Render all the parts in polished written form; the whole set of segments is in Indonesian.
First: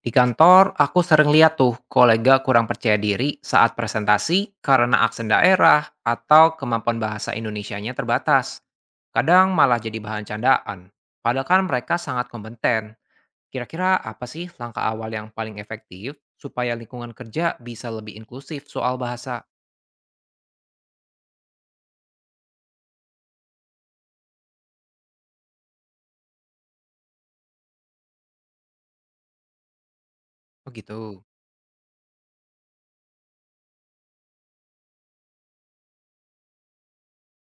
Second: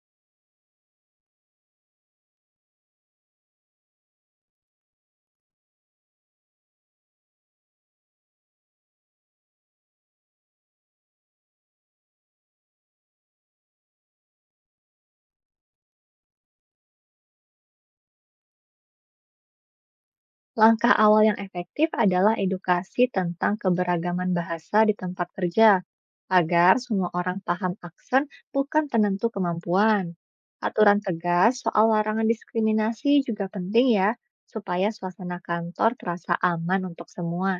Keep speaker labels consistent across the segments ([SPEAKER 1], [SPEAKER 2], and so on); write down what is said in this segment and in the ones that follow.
[SPEAKER 1] Di kantor, aku sering lihat tuh kolega kurang percaya diri saat presentasi karena aksen daerah atau kemampuan bahasa Indonesianya terbatas. Kadang malah jadi bahan candaan. Padahal kan mereka sangat kompeten. Kira-kira apa sih langkah awal yang paling efektif supaya lingkungan kerja bisa lebih inklusif soal bahasa?
[SPEAKER 2] Langkah awal yang efektif adalah edukasi tentang keberagaman bahasa di tempat kerja, agar semua orang paham aksen bukan penentu kemampuan. Aturan
[SPEAKER 1] Begitu.
[SPEAKER 2] tegas soal larangan diskriminasi juga penting ya, supaya suasana kantor terasa aman untuk semua.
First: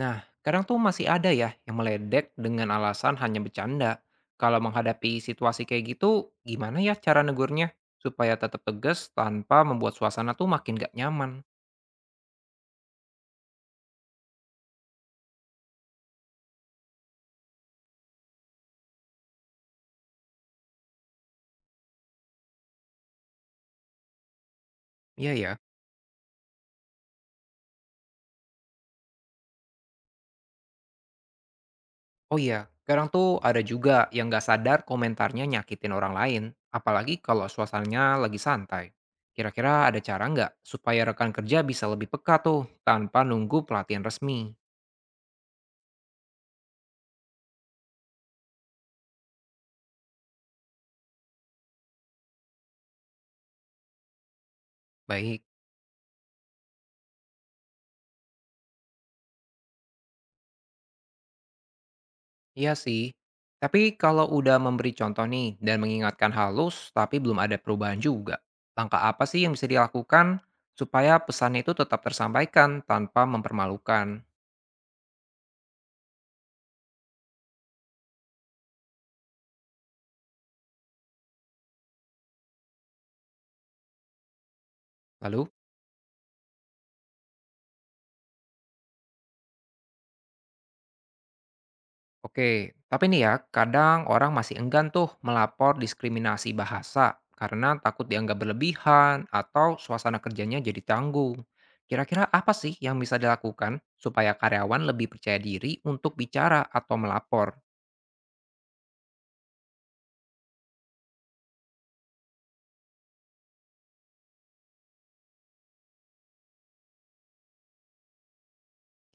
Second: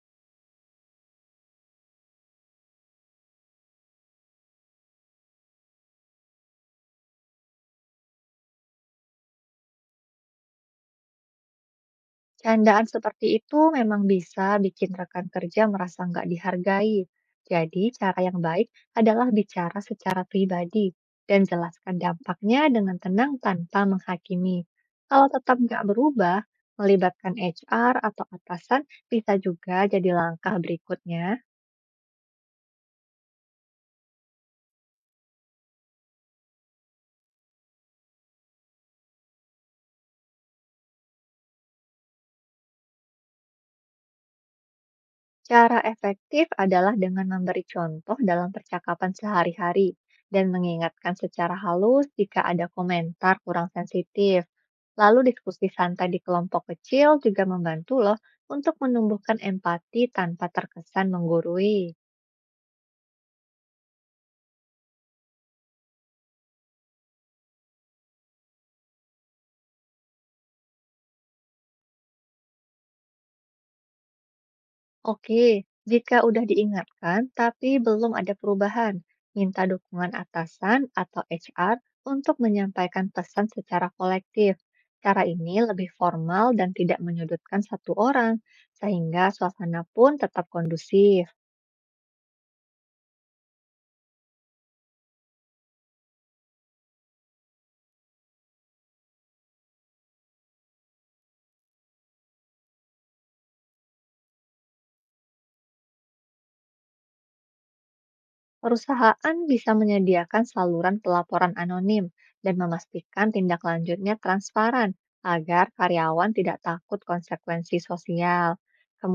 [SPEAKER 1] Nah, kadang tuh masih ada ya yang meledek dengan alasan hanya bercanda. Kalau menghadapi situasi kayak gitu, gimana ya cara negurnya? Supaya tetap tegas tanpa membuat suasana tuh makin gak nyaman.
[SPEAKER 2] Candaan seperti itu memang bisa bikin rekan kerja merasa nggak dihargai. Jadi, cara yang baik adalah bicara secara pribadi dan jelaskan dampaknya dengan tenang tanpa menghakimi. Kalau
[SPEAKER 1] Iya
[SPEAKER 2] tetap
[SPEAKER 1] ya.
[SPEAKER 2] nggak berubah, melibatkan HR atau atasan bisa juga jadi langkah berikutnya.
[SPEAKER 1] Oh iya, kadang tuh ada juga yang gak sadar komentarnya nyakitin orang lain. Apalagi kalau suasananya lagi santai. Kira-kira ada cara nggak supaya rekan kerja bisa lebih peka tuh tanpa nunggu pelatihan resmi?
[SPEAKER 2] Cara efektif adalah dengan memberi contoh dalam percakapan sehari-hari dan mengingatkan secara halus jika ada komentar kurang sensitif. Lalu
[SPEAKER 1] Baik.
[SPEAKER 2] diskusi santai di kelompok kecil juga membantu loh untuk menumbuhkan empati tanpa terkesan menggurui.
[SPEAKER 1] Iya sih. Tapi kalau udah memberi contoh nih dan mengingatkan halus tapi belum ada perubahan juga, langkah apa sih yang bisa dilakukan supaya pesan itu tetap tersampaikan tanpa mempermalukan?
[SPEAKER 2] Oke, jika udah diingatkan tapi belum ada perubahan, minta dukungan atasan atau HR untuk menyampaikan pesan secara kolektif. Cara
[SPEAKER 1] Lalu,
[SPEAKER 2] ini lebih formal dan tidak menyudutkan satu orang, sehingga suasana pun tetap kondusif.
[SPEAKER 1] oke, tapi nih ya, kadang orang masih enggan tuh melapor diskriminasi bahasa karena takut dianggap berlebihan atau suasana kerjanya jadi tanggung. Kira-kira apa sih yang bisa dilakukan supaya karyawan lebih percaya diri untuk bicara atau melapor?
[SPEAKER 2] Perusahaan bisa menyediakan saluran pelaporan anonim dan memastikan tindak lanjutnya transparan agar karyawan tidak takut konsekuensi sosial.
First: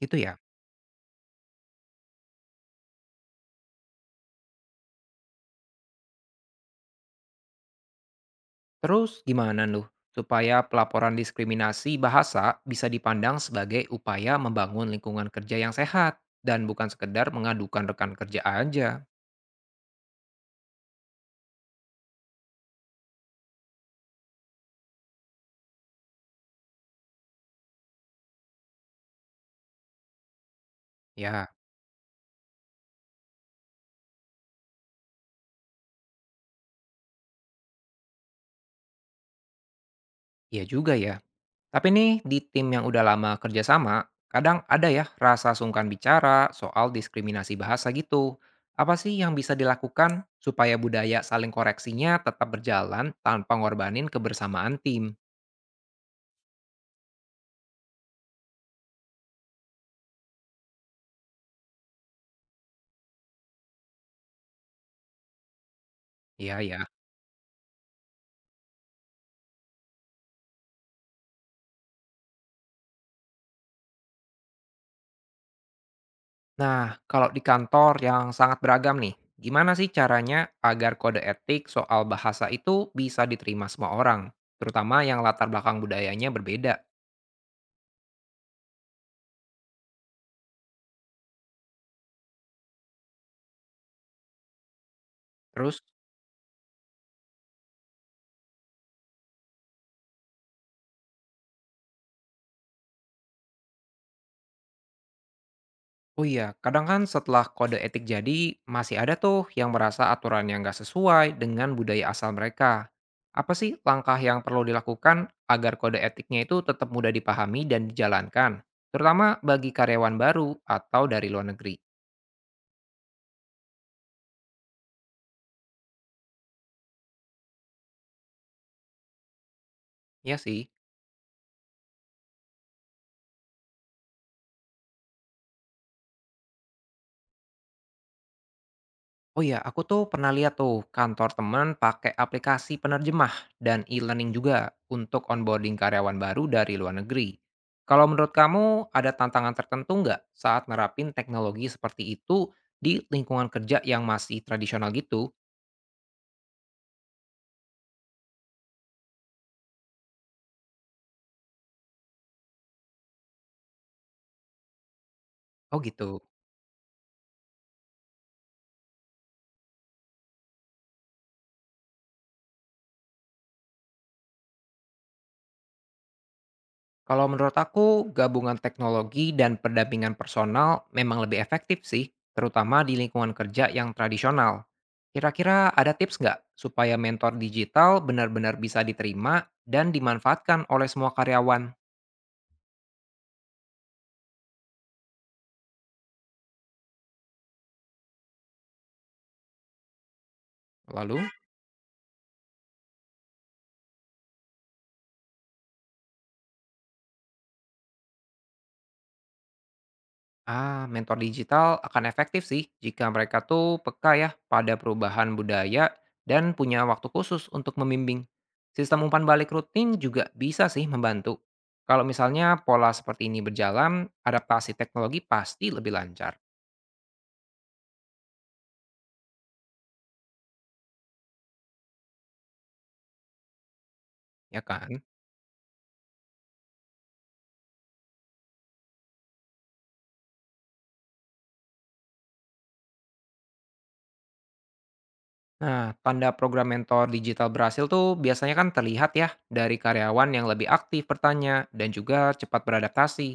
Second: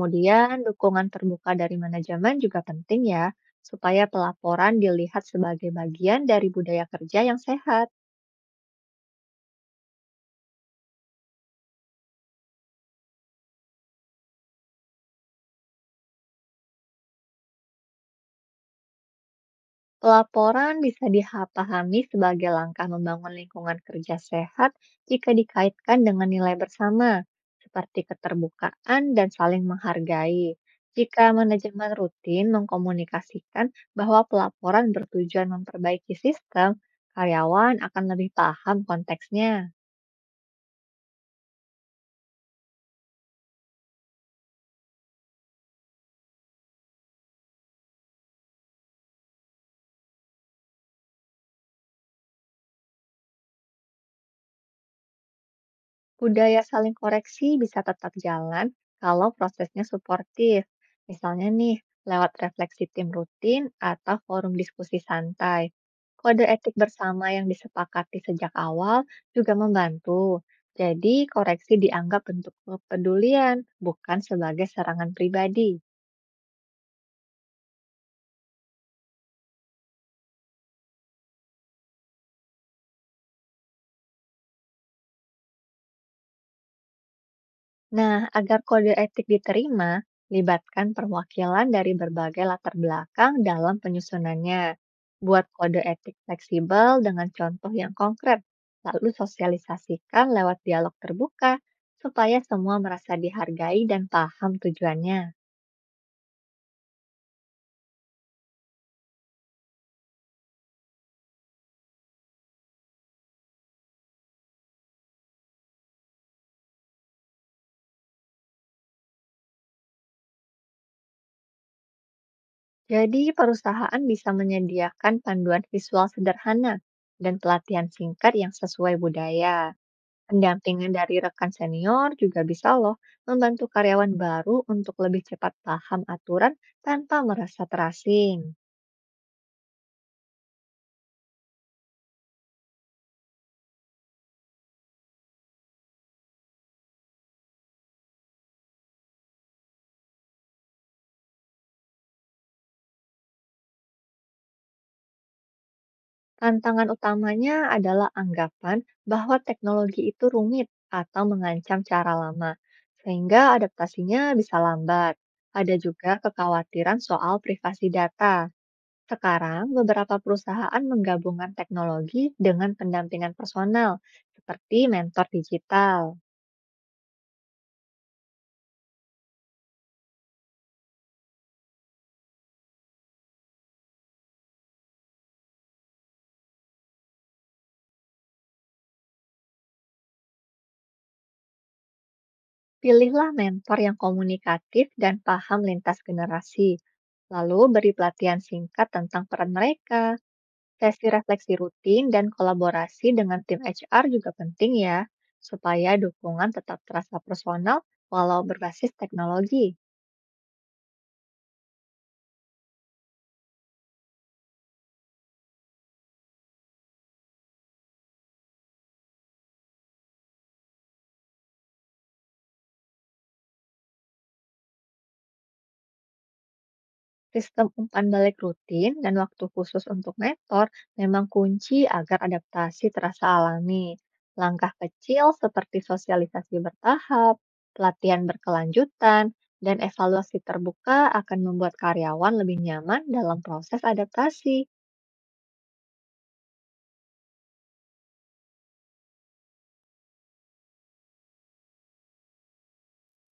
[SPEAKER 1] Gitu ya.
[SPEAKER 2] dukungan terbuka dari manajemen juga penting ya, supaya pelaporan dilihat sebagai bagian dari budaya kerja yang sehat.
[SPEAKER 1] Terus gimana lu supaya pelaporan diskriminasi bahasa bisa dipandang sebagai upaya membangun lingkungan kerja yang sehat dan bukan sekedar mengadukan rekan kerja aja?
[SPEAKER 2] Laporan bisa dipahami sebagai langkah membangun lingkungan kerja sehat jika dikaitkan dengan nilai bersama, seperti keterbukaan dan saling menghargai. Jika
[SPEAKER 1] Ya,
[SPEAKER 2] manajemen rutin mengkomunikasikan bahwa pelaporan bertujuan memperbaiki sistem, karyawan akan lebih paham konteksnya.
[SPEAKER 1] iya juga ya. Tapi nih di tim yang udah lama kerjasama, kadang ada ya rasa sungkan bicara soal diskriminasi bahasa gitu. Apa sih yang bisa dilakukan supaya budaya saling koreksinya tetap berjalan tanpa ngorbanin kebersamaan tim?
[SPEAKER 2] Budaya saling koreksi bisa tetap jalan kalau prosesnya suportif. Misalnya nih, lewat refleksi tim rutin atau forum diskusi santai. Kode
[SPEAKER 1] Iya
[SPEAKER 2] etik
[SPEAKER 1] ya.
[SPEAKER 2] bersama yang disepakati sejak awal juga membantu. Jadi, koreksi dianggap bentuk kepedulian, bukan sebagai serangan pribadi.
[SPEAKER 1] Nah, kalau di kantor yang sangat beragam nih, gimana sih caranya agar kode etik soal bahasa itu bisa diterima semua orang, terutama yang latar belakang budayanya berbeda?
[SPEAKER 2] Nah, agar kode etik diterima, libatkan perwakilan dari berbagai latar belakang dalam penyusunannya. Buat kode
[SPEAKER 1] Terus,
[SPEAKER 2] etik fleksibel dengan contoh yang konkret, lalu sosialisasikan lewat dialog terbuka supaya semua merasa dihargai dan paham tujuannya.
[SPEAKER 1] oh iya, kadang kan setelah kode etik jadi, masih ada tuh yang merasa aturan yang nggak sesuai dengan budaya asal mereka. Apa sih langkah yang perlu dilakukan agar kode etiknya itu tetap mudah dipahami dan dijalankan, terutama bagi karyawan baru atau dari luar negeri?
[SPEAKER 2] Jadi, perusahaan bisa menyediakan panduan visual sederhana dan pelatihan singkat yang sesuai budaya.
[SPEAKER 1] Ya sih.
[SPEAKER 2] Pendampingan dari rekan senior juga bisa loh membantu karyawan baru untuk lebih cepat paham aturan tanpa merasa terasing.
[SPEAKER 1] Oh iya, aku tuh pernah lihat tuh kantor teman pakai aplikasi penerjemah dan e-learning juga untuk onboarding karyawan baru dari luar negeri. Kalau menurut kamu ada tantangan tertentu nggak saat nerapin teknologi seperti itu di lingkungan kerja yang masih tradisional gitu?
[SPEAKER 2] Tantangan utamanya adalah anggapan bahwa teknologi itu rumit atau mengancam cara lama, sehingga adaptasinya bisa lambat. Ada
[SPEAKER 1] Oh
[SPEAKER 2] juga
[SPEAKER 1] gitu.
[SPEAKER 2] kekhawatiran soal privasi data. Sekarang, beberapa perusahaan menggabungkan teknologi dengan pendampingan personal, seperti mentor digital.
[SPEAKER 1] Kalau menurut aku, gabungan teknologi dan pendampingan personal memang lebih efektif sih, terutama di lingkungan kerja yang tradisional. Kira-kira ada tips nggak supaya mentor digital benar-benar bisa diterima dan dimanfaatkan oleh semua karyawan?
[SPEAKER 2] Pilihlah mentor yang komunikatif dan paham lintas generasi. Lalu beri pelatihan singkat tentang peran mereka, sesi
[SPEAKER 1] Lalu?
[SPEAKER 2] refleksi rutin, dan kolaborasi dengan tim HR juga penting ya, supaya dukungan tetap terasa personal walau berbasis teknologi.
[SPEAKER 1] Ah, mentor digital akan efektif sih jika mereka tuh peka ya pada perubahan budaya dan punya waktu khusus untuk membimbing. Sistem umpan balik rutin juga bisa sih membantu. Kalau misalnya pola seperti ini berjalan, adaptasi teknologi pasti lebih lancar,
[SPEAKER 2] Sistem umpan balik rutin dan waktu khusus untuk mentor memang kunci agar adaptasi terasa alami.
[SPEAKER 1] ya
[SPEAKER 2] Langkah
[SPEAKER 1] kan?
[SPEAKER 2] kecil seperti sosialisasi bertahap, pelatihan berkelanjutan, dan evaluasi terbuka akan membuat karyawan lebih nyaman dalam proses adaptasi.
[SPEAKER 1] Nah, tanda program mentor digital berhasil tuh biasanya kan terlihat ya dari karyawan yang lebih aktif bertanya dan juga cepat beradaptasi.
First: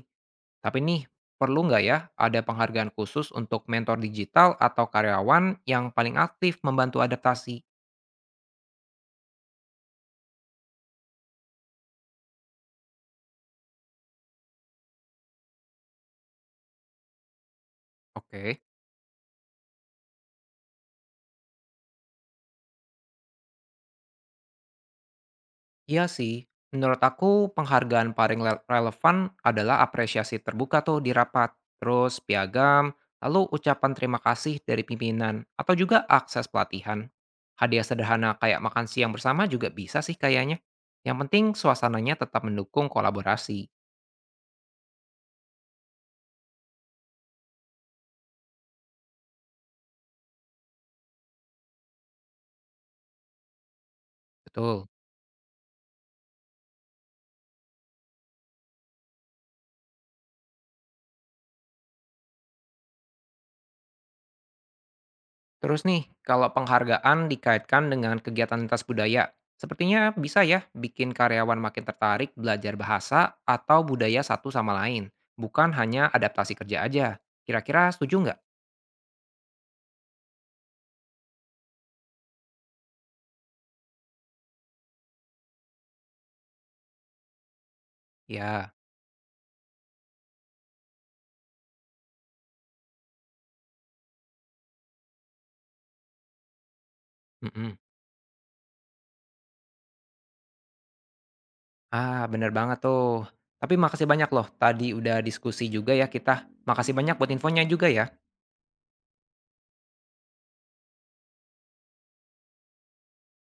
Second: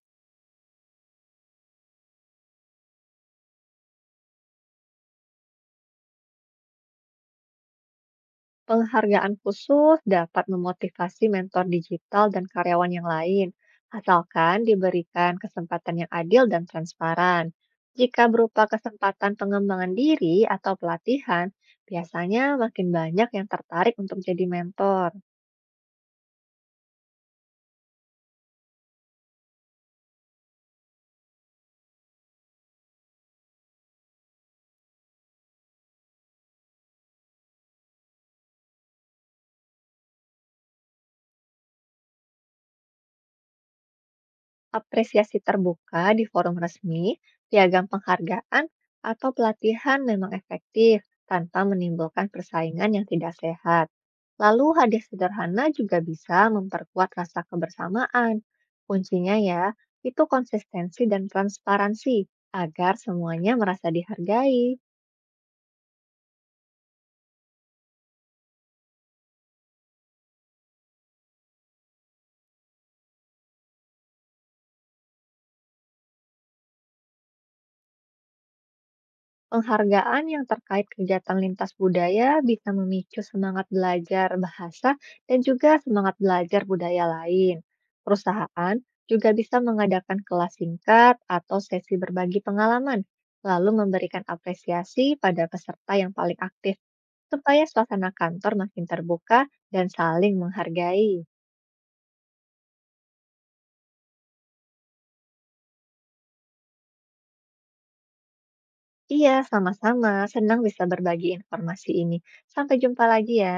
[SPEAKER 1] Tapi nih, perlu nggak ya ada penghargaan khusus untuk mentor digital atau karyawan yang paling aktif membantu adaptasi?
[SPEAKER 2] Penghargaan khusus dapat memotivasi mentor digital dan karyawan yang lain, asalkan diberikan kesempatan yang adil dan transparan. Jika
[SPEAKER 1] Oke,
[SPEAKER 2] berupa kesempatan pengembangan diri atau pelatihan, biasanya makin banyak yang tertarik untuk jadi mentor.
[SPEAKER 1] iya sih, menurut aku penghargaan paling relevan adalah apresiasi terbuka tuh di rapat, terus piagam, lalu ucapan terima kasih dari pimpinan, atau juga akses pelatihan. Hadiah sederhana kayak makan siang bersama juga bisa sih kayaknya. Yang penting suasananya tetap mendukung kolaborasi.
[SPEAKER 2] Apresiasi terbuka di forum resmi, piagam penghargaan, atau pelatihan memang efektif tanpa menimbulkan persaingan yang tidak sehat. Lalu
[SPEAKER 1] Betul.
[SPEAKER 2] hadiah sederhana juga bisa memperkuat rasa kebersamaan. Kuncinya ya, itu konsistensi dan transparansi agar semuanya merasa dihargai.
[SPEAKER 1] Terus nih, kalau penghargaan dikaitkan dengan kegiatan lintas budaya, sepertinya bisa ya bikin karyawan makin tertarik belajar bahasa atau budaya satu sama lain, bukan hanya adaptasi kerja aja. Kira-kira setuju nggak?
[SPEAKER 2] Penghargaan yang terkait kegiatan lintas budaya bisa memicu semangat belajar bahasa dan juga semangat belajar budaya lain.
[SPEAKER 1] Ya,
[SPEAKER 2] Perusahaan juga bisa mengadakan kelas singkat atau sesi berbagi pengalaman, lalu memberikan apresiasi pada peserta yang paling aktif, supaya
[SPEAKER 1] mm-mm.
[SPEAKER 2] suasana kantor makin terbuka dan saling menghargai.
[SPEAKER 1] Ah bener banget tuh. Tapi makasih banyak loh, tadi udah diskusi juga ya kita. Makasih banyak buat infonya juga ya.
[SPEAKER 2] Iya, sama-sama. Senang bisa berbagi informasi ini. Sampai jumpa lagi ya.